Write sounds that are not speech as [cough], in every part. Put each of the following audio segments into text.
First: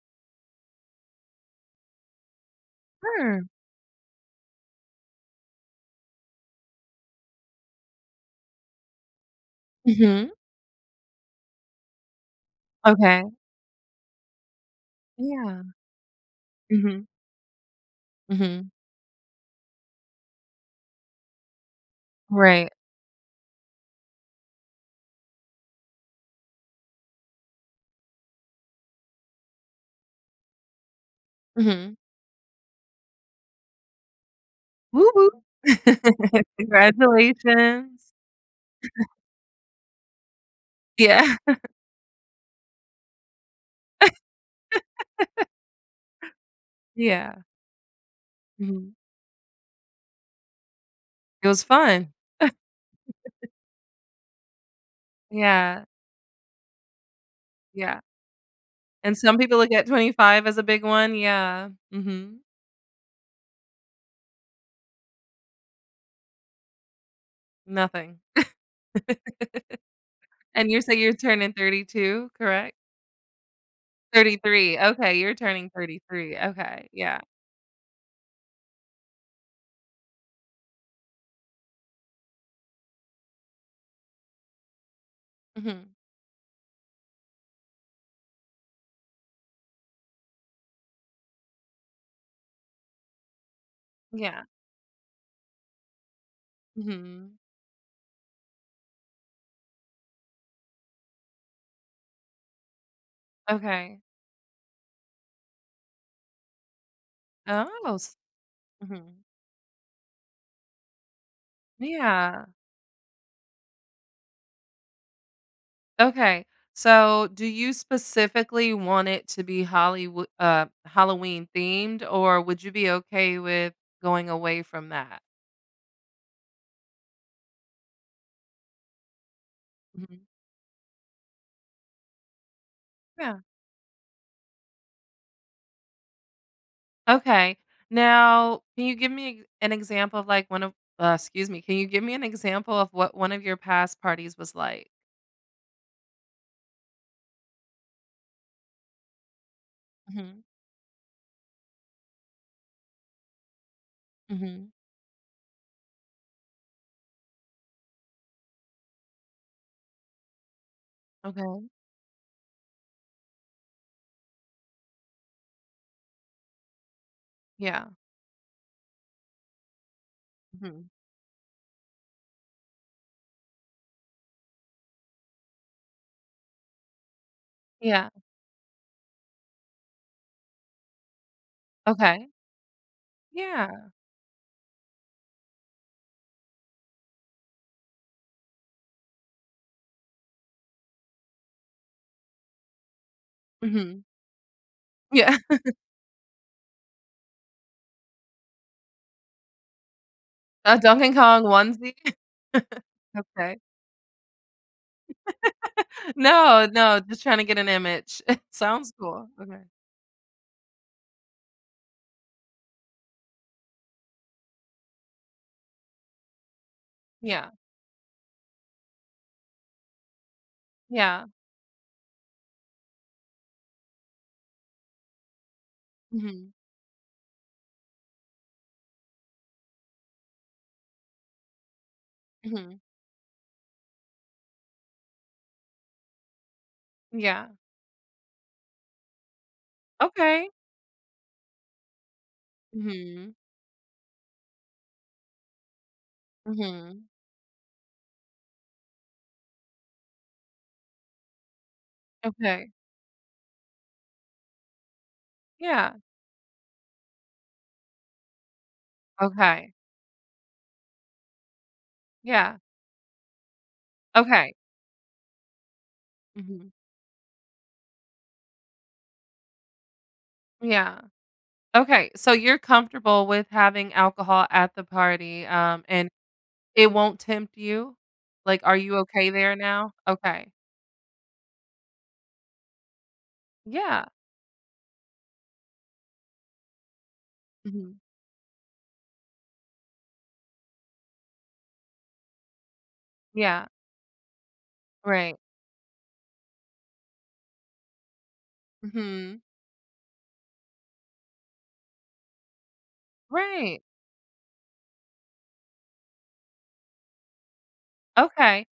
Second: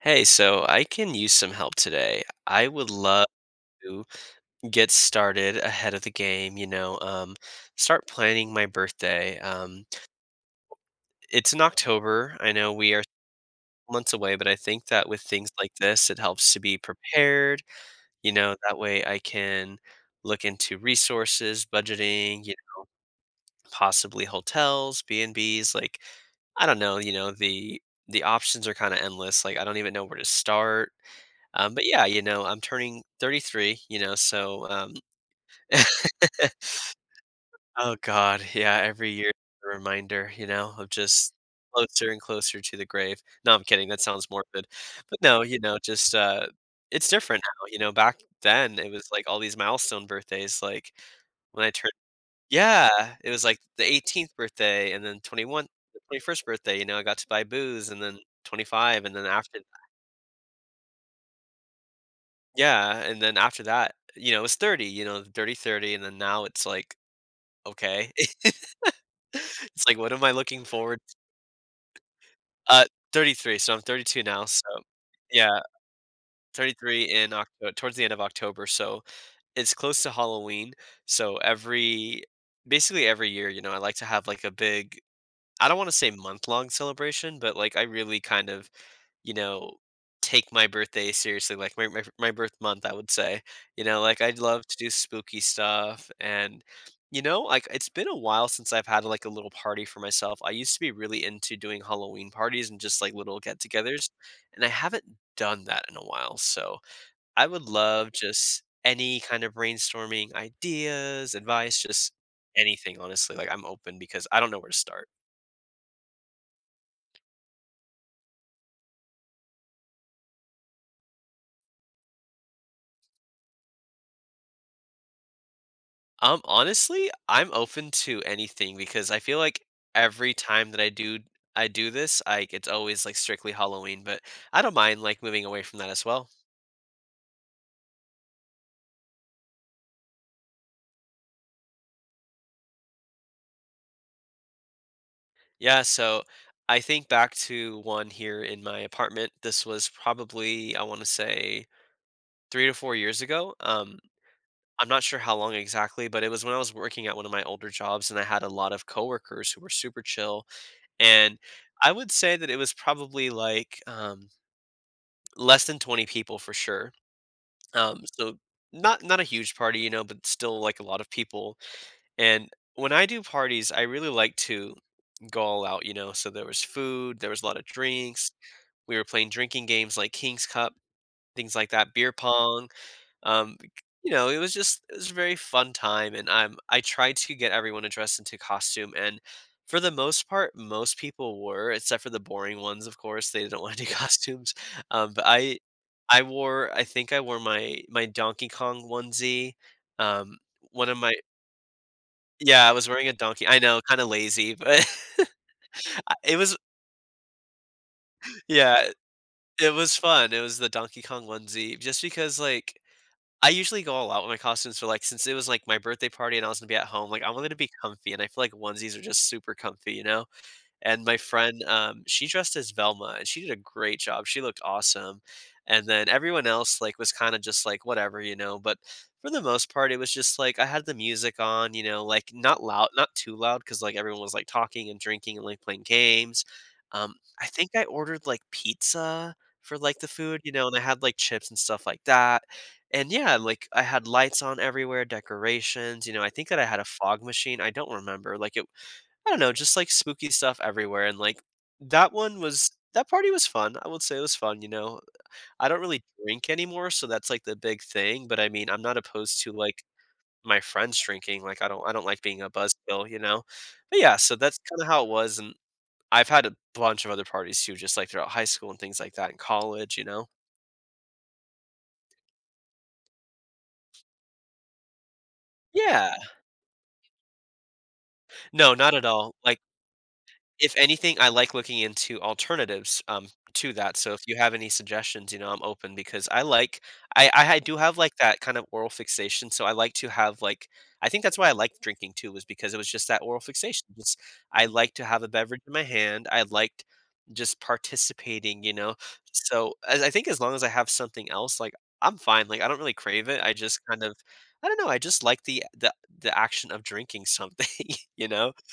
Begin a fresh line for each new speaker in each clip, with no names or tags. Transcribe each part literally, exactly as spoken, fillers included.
Hey, so I can use some help today. I would love
Sure.
to get started ahead of the game, you know, um, start planning my birthday. Um,
Mhm.
it's in October. I know we are
Okay.
months away, but I think that with things
Yeah.
like this, it helps to be
Mhm.
prepared. You know,
Mhm.
that way I can look into resources, budgeting, you
Right.
know, possibly hotels, B&Bs, like I don't know, you know, the the options are kind of endless. Like I don't even know where to start. Um, but
Mhm.
yeah, you know, I'm turning thirty-three, you know, so um,
Woo woo.
[laughs]
[laughs]
oh
Congratulations.
God, yeah, every year a reminder, you know, of just
Yeah. [laughs]
closer and closer to the grave. No, I'm kidding. That sounds morbid, but no, you know, just uh, it's different
Yeah.
now. You know, back then it
Mhm.
was like all these milestone birthdays, like
It was
when I turned,
fun.
yeah, it was like the eighteenth birthday and then twenty-one,
Yeah.
the twenty-first birthday, you know, I got to buy booze
Yeah.
and then twenty-five. And
And
then
some people
after.
look at twenty-five as a big one. Yeah. Mhm.
Yeah, and then after that, you know, it was thirty, you know, dirty thirty, and then now it's like, okay.
Nothing.
[laughs] It's like, what am I looking
And you say
forward.
you're turning thirty-two, correct?
Uh, thirty-three, so I'm thirty-two now, so
thirty-three. Okay. You're
yeah,
turning thirty-three. Okay.
thirty-three
Yeah.
in October, towards the end of October, so it's close to Halloween, so every basically every year, you know, I like to have, like, a big. I don't wanna
Mhm.
say month-long celebration, but, like, I really kind of, you know, take my birthday seriously, like my, my my birth month, I would say. You know, like I'd
Yeah.
love to do spooky stuff and you
Mhm.
know, like it's been a while since I've had like a little party for myself. I used to be really into doing Halloween parties and just like little
Okay.
get-togethers, and I haven't done that in a while. So, I would
Oh.
love just any
Mhm.
kind of brainstorming ideas, advice, just
Yeah.
anything honestly. Like I'm open because I don't know where to start.
Okay. So, do you specifically want it to be Hollywood uh Halloween themed, or would you be okay with going away from that?
Um, honestly, I'm open to anything because I feel like
Mhm.
every time that I do I do this, like it's always like
Yeah.
strictly Halloween, but I don't mind like moving away from that as well.
Okay. Now, can you give me an example of like one of uh, excuse me, can you give me an example of what one of your past parties was like?
Yeah, so I think back to one here in my apartment. This was
Mhm.
probably I want to say three to four years ago. Um,
Mhm.
I'm not sure how long exactly, but it was when I was working at one of my older jobs and I had a lot of coworkers who were super chill, and
Okay.
I would say that it was probably like um less than twenty people for sure.
Yeah.
Um, so not not a huge party, you know, but still like a
Mhm.
lot of people. And when I do parties, I really like to go all out, you know. So there was food, there was a lot of
Yeah.
drinks. We were playing drinking games like King's Cup, things like that, beer
Okay.
pong. Um, bec
Yeah.
you know, it was just it was a very fun time, and I'm I tried to get everyone to dress into costume, and for the most part, most people were, except for the boring ones, of course, they didn't wanna do [laughs]
Mhm.
costumes, um, but
Yeah.
I
[laughs]
I wore, I think I wore my my Donkey Kong onesie, um,
A
one of my
Donkey Kong onesie. [laughs]
Yeah, I was wearing a donkey, I
Okay.
know, kinda lazy, but [laughs] I it was
No, no, just trying to get an image. [laughs]
Yeah,
Sounds cool. Okay.
it was fun, it was the Donkey Kong onesie just because, like, I usually go all out with my costumes, for like, since it was, like, my birthday party and I was gonna be at home, like, I wanted
Yeah,
to be comfy, and I feel like onesies are just super comfy, you know? And my
yeah.
friend, um, she dressed as Velma, and she did a great job, she looked awesome, and then everyone
Mhm,
else, like, was kinda just like, "Whatever," you know, but for the most part, it was just like, I had the music on, you know, like, not
mhm,
loud not too loud, because like, everyone was, like, talking and drinking and, like, playing games. Um, I
yeah.
think I ordered, like, pizza for, like, the food,
Okay.
you know, and I had, like, chips and stuff like that, and
Mhm,
yeah, like, I had lights on everywhere, decorations, you know, I think that I had a
mhm.
fog machine, I don't remember, like, it I don't know, just like spooky stuff everywhere, and like that one was
Okay.
that party was fun. I would say it was fun, you know. I don't
Yeah.
really drink anymore, so that's like the big thing. But I mean, I'm not opposed to
Okay.
like my friends drinking. Like I don't I don't like being a
Yeah.
buzzkill, you know. But yeah, so
Okay.
that's kind of how it was, and I've had a
Mhm.
bunch of other parties too, just like throughout high school and things like that, in college, you know.
Yeah. Okay, so you're comfortable with having alcohol at the party, um, and
Yeah,
it won't tempt you? Like,
no,
are
not
you
at
okay
all.
there
Like,
now? Okay.
if anything, I like looking into alternatives, um, to that,
Yeah.
so if you have any suggestions, you know, I'm open because I like, I I I do have,
Mhm.
like, that kind of oral fixation, so I like to have, like, I think that's why I liked drinking too was because it was just that oral
Yeah.
fixation, just I like to have a
Right.
beverage in my hand, I liked just participating, you know?
Mhm.
So, as I think as long as I have something else, like, I'm fine, like, I don't really crave it, I just
Right.
kind of I don't know, I just like the the the action of drinking something, [laughs] you know?
Okay.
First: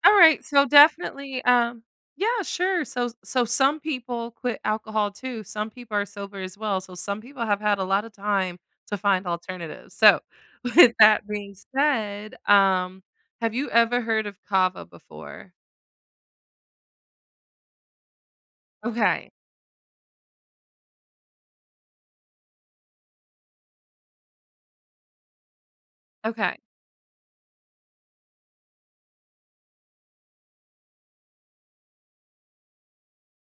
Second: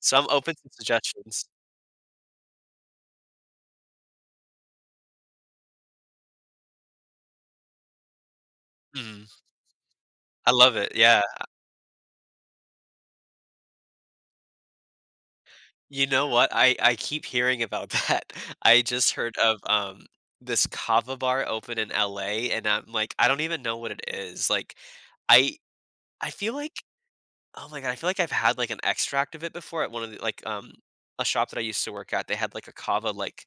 So I'm
Alright,
open
so
to
definitely,
suggestions.
um. Yeah, sure. So so some people quit alcohol too. Some people are sober as well. So some people have had a lot of time to
Mhm.
find alternatives. So,
I
[laughs]
love it,
with
yeah.
that being said, um, have you ever heard of kava before?
You know what? I I keep hearing about that. [laughs] I just
Okay.
heard of, um, this kava bar open in L A, and I'm like, I don't even know what it is, like, I I feel
Okay.
like, oh my god, I feel like I've had, like, an extract of it before at one of the like, um, a shop that I used to work at, they had, like, a kava, like,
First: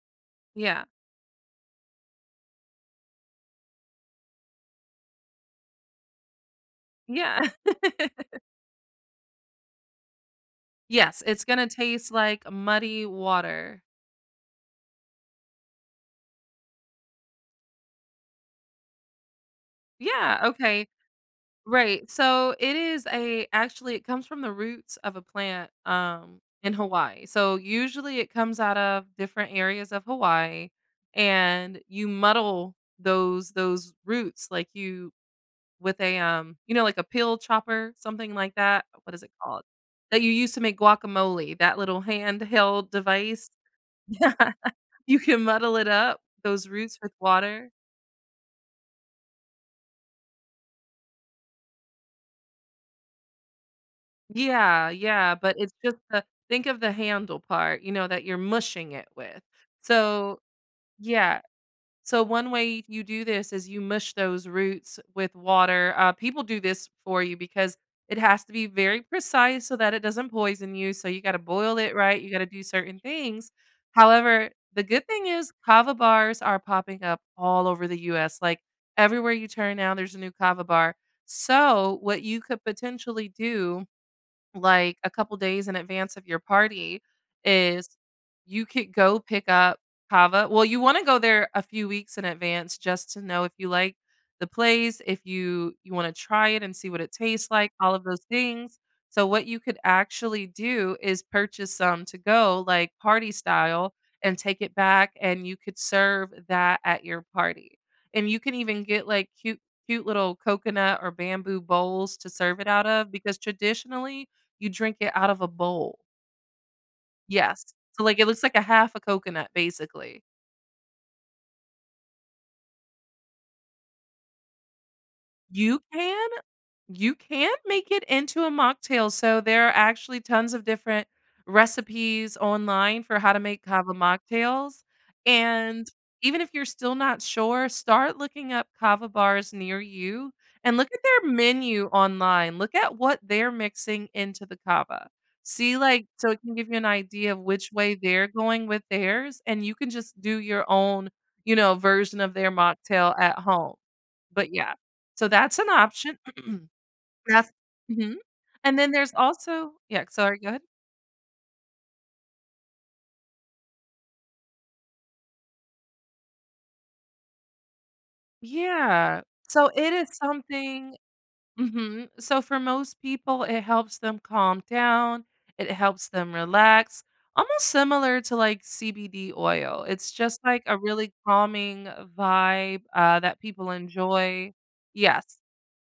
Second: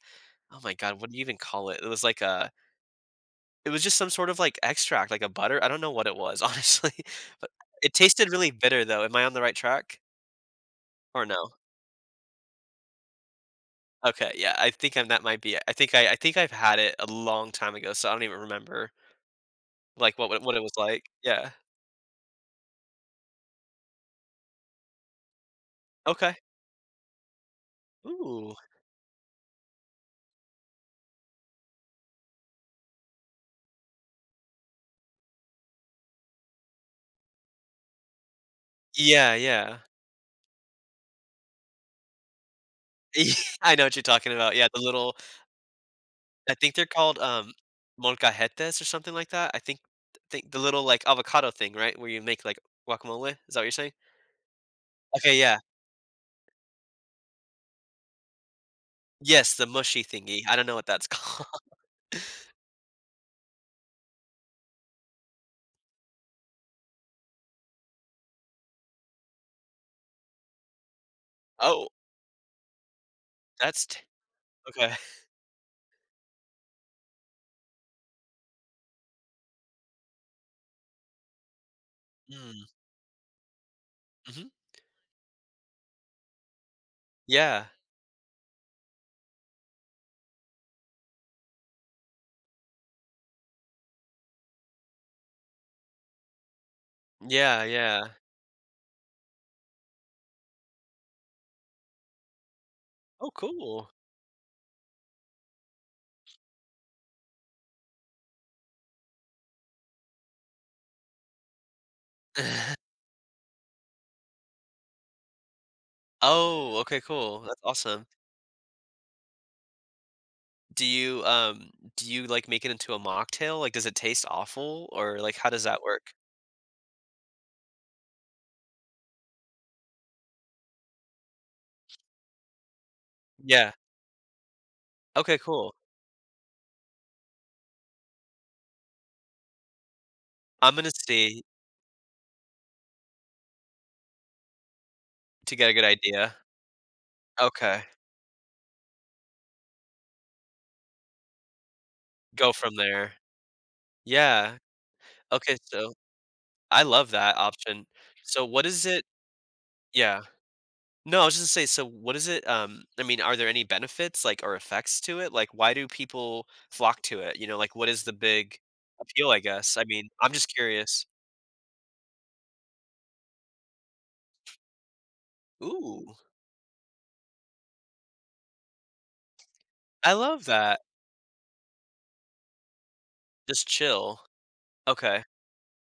oh my
Yeah.
god, what do you even call it? It was like a, it was just some sort of, like, extract, like a butter, I don't know what it was, [laughs] honestly,
Yeah.
but
[laughs]
it tasted really bitter, though. Am I on the right track?
Yes,
Or
it's
no?
gonna taste like muddy water.
Okay, yeah, I think I'm that might be it. I think I I think I've had it a long time ago, so I don't even remember, like, what
Yeah,
what what it was
okay.
like. Yeah.
Right. So it is a actually it comes from the roots of a plant
Okay.
um in Hawaii. So usually it
Ooh.
comes out of different areas of Hawaii, and you muddle those those roots like you with a um you know like a pill chopper, something like that. What is it
Yeah,
called?
yeah. [laughs]
That you use to make guacamole, that little handheld device. [laughs]
I know what you're talking
Yeah.
about. Yeah, the little.
You can muddle it up,
I
those
think they're
roots with
called, um,
water.
molcajetes or something like that. I think think the little, like, avocado thing, right? Where you make, like, guacamole? Is that what you're saying?
Yeah, yeah,
Okay,
but
yeah.
it's just the think of the handle part, you know, that you're mushing it with.
Yes, the mushy
So,
thingy. I don't know what that's [laughs]
yeah.
called.
So one way you do this is you mush those roots with water. Uh, people do this for you because it has to be very precise so that it doesn't poison you. So you got to boil
Oh,
it right. You got to do certain things.
that's t
However, the
okay.
good thing is kava bars are popping up all over the U S. Like everywhere you turn now, there's a new kava bar. So what you could
Mm,
potentially do
mhm.
like a couple days in advance of your party
Yeah.
is you could go pick up kava. Well, you want to go there a few weeks in advance just to know if you like the place, if you you want to try it and see what it tastes
Yeah,
like, all of
yeah.
those things. So what you could actually do is purchase some to go like
Oh,
party
cool.
style, and take it back, and you could serve that at your party. And you can even get like cute cute little coconut or bamboo bowls to serve it out
[laughs]
of, because traditionally you drink it out of a bowl.
Oh, okay, cool. That's
Yes. So,
awesome.
like, it looks like a half a coconut, basically.
Do you, um, do you, like, make it into a mocktail? Like, does it taste awful, or, like, how does
You
that work?
can you can make it into a mocktail, so there are actually tons of different recipes online for how to make
Yeah.
cava mocktails,
Okay, cool.
and even if you're still not sure, start looking up cava bars near you
I'm
and look
gonna
at their
see
menu online, look at what they're mixing into the cava.
to get a
See,
good
like, so
idea.
it can give you an idea of which
Okay.
way they're going with theirs, and you can just do your own, you know, version of their
Go from
mocktail
there.
at home. But
Yeah.
yeah, so
Okay,
that's an
so
option. [clears throat]
I love that
That's
option.
mhm,
So what
and
is
then
it.
there's also yeah,
Yeah.
sorry, go ahead.
No, I was just gonna say, so what is it, um, I mean, are there any benefits, like, or effects to it? Like, why do people flock to it? You know, like, what is the big
Yeah,
appeal, I
so
guess? I
it
mean,
is
I'm just
something
curious.
mhm, so for most people, it helps them calm down, it helps
Ooh.
them relax, almost similar to, like, C B D oil. It's
I
just,
love
like, a
that.
really calming vibe, uh, that
Just
people
chill.
enjoy.
Okay.
Yes.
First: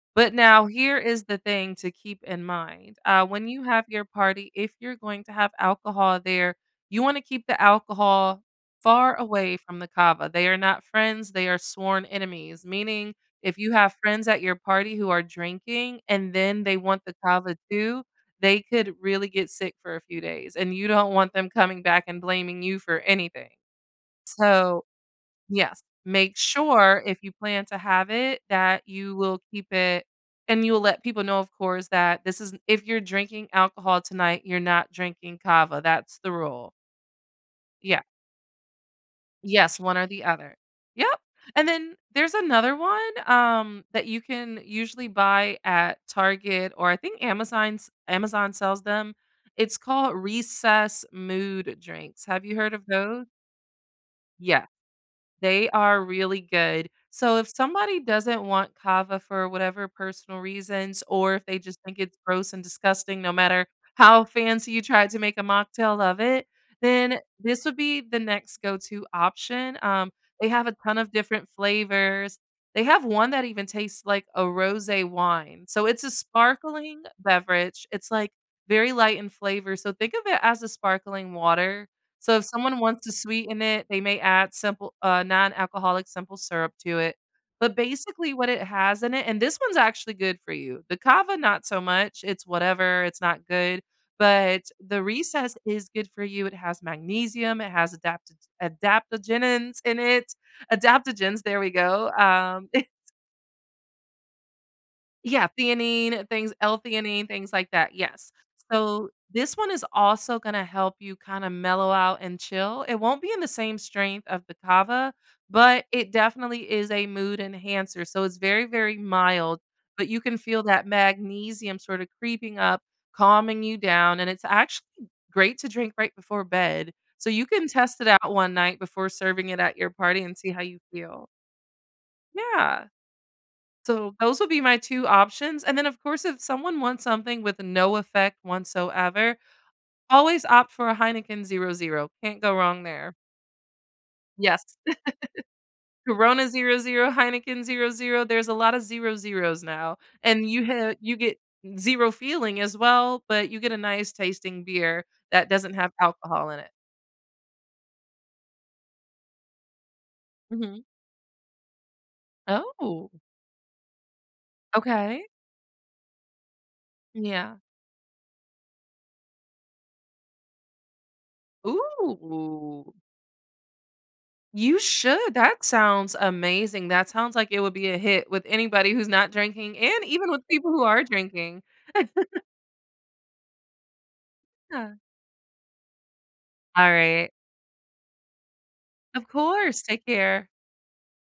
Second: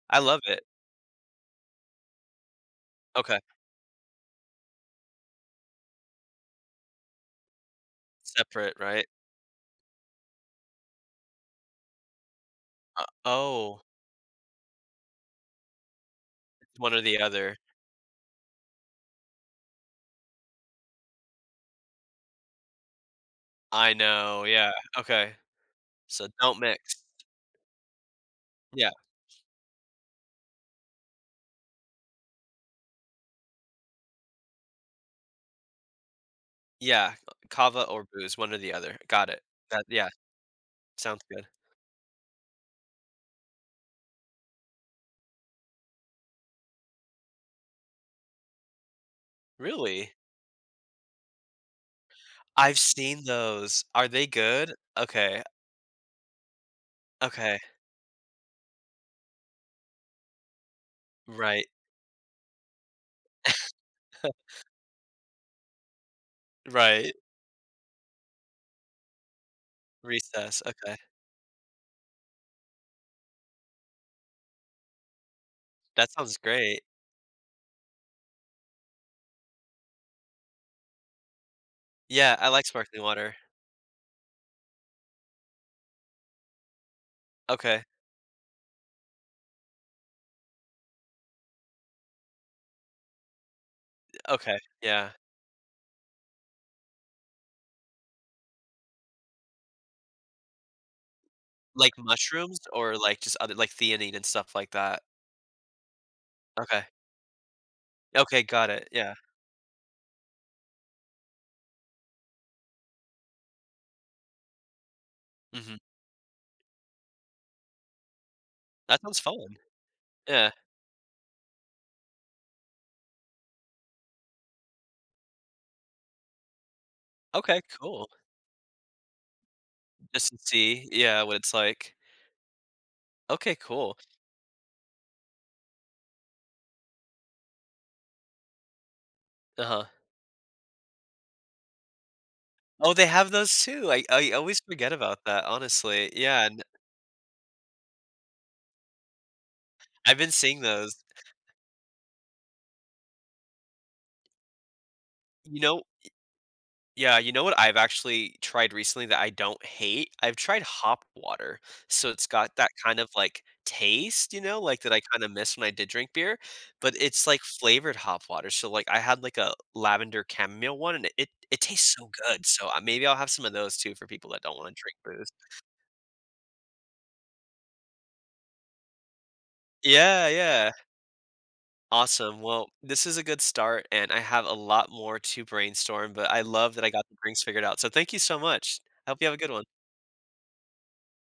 I
But
love it.
now here is the thing to keep in mind. Uh,
Okay.
when you have your party, if you're going to have alcohol there, you want to keep the alcohol
Separate, right?
far away from the kava. They are not friends, they are sworn enemies.
Uh,
Meaning, if you
oh,
have friends at your party who are drinking and then they
one or
want the
the
kava
other.
too, they could really get sick for a few days. And you don't want them coming back and blaming you for anything.
I know, yeah,
So
okay.
Yes.
So
Make
don't mix.
sure if you plan to have it that
Yeah,
you will keep it and you'll let people know, of course, that this is if you're drinking alcohol tonight, you're not drinking cava. That's the rule.
yeah, kava
Yeah.
or booze, one or the other. Got it.
Yes,
That,
one or
yeah,
the other.
sounds
Yep.
good.
And then there's another one um, that you can usually buy at Target, or I think Amazon's Amazon sells them. It's
Really?
called recess mood drinks. Have you heard
I've
of
seen
those?
those. Are they
Yeah.
good? Okay,
They are really good. So if
okay.
somebody doesn't want kava for whatever personal reasons, or if they
Right,
just think it's gross and disgusting, no matter how fancy you try to make a mocktail of it,
right.
then this would be the next go-to option. Um, they
Recess,
have a
okay.
ton of different flavors. They have one that even tastes like a rosé wine. So it's
That
a
sounds great.
sparkling beverage. It's like very light in flavor. So think of it as a sparkling water,
Yeah,
so if
I like
someone
sparkling
wants to
water.
sweeten it, they may add simple uh, non-alcoholic simple syrup to it. But
Okay,
basically what it has in it and this one's actually good for you. The kava not so much. It's whatever, it's not good.
okay,
But the
yeah.
recess is good for you. It has magnesium, it has adapto- adaptogens in it. Adaptogens, there we
Like
go.
mushrooms
Um. [laughs]
or, like, just other like theanine and stuff like that?
Yeah, theanine, things
Okay.
L-theanine, things like that, yes.
Okay, got it,
So,
yeah.
this one is also gonna help you kinda mellow out and chill. It won't be in the same strength of the kava,
Mhm.
but it definitely is a mood enhancer, so it's very, very
That sounds fun.
mild, but you can
Yeah.
feel that magnesium sorta creeping up, calming you down, and it's actually great to drink right before bed. So, you
Okay,
can test
cool.
it out one night before serving it at your party
Just
and
to
see how you
see yeah,
feel.
what it's like.
Yeah.
Okay, cool.
So those would be my two options, and then, of course, if someone wants something with no effect whatsoever,
Uh-huh.
always opt for a Heineken zero can. Can't go wrong
Oh, they
there.
have those too, I I always
Yes.
forget about that,
[laughs]
honestly, yeah,
Corona
and
zero zero, Heineken zero zero. There's a lot of zero zeros now,
I've been
and
seeing
you
those.
have you get zero feeling as well, but you get a nice tasting beer that
You
doesn't
know
have alcohol in it.
Yeah, you know what I've actually tried recently that I don't hate? I've tried
Mhm.
hop water. So it's got that kind of,
Oh,
like, taste, you know, like, that I
okay.
kinda miss when I did drink beer, but it's, like,
Yeah.
flavored hop water. So, like, I had, like, a lavender chamomile one, and it it tastes so good. So, uh,
Ooh.
maybe I'll have some of those too for people that don't wanna
You
drink booze.
should. That sounds amazing. That sounds like it would be a hit with anybody who's not drinking and
Yeah,
even with people
yeah.
who are drinking.
Awesome. Well, this is a good start, and I have a lot
Yeah.
more to brainstorm, but I love that I
All
got the
right.
drinks figured out. So thank you so much. I hope you
Of
have a good one.
course. Take care.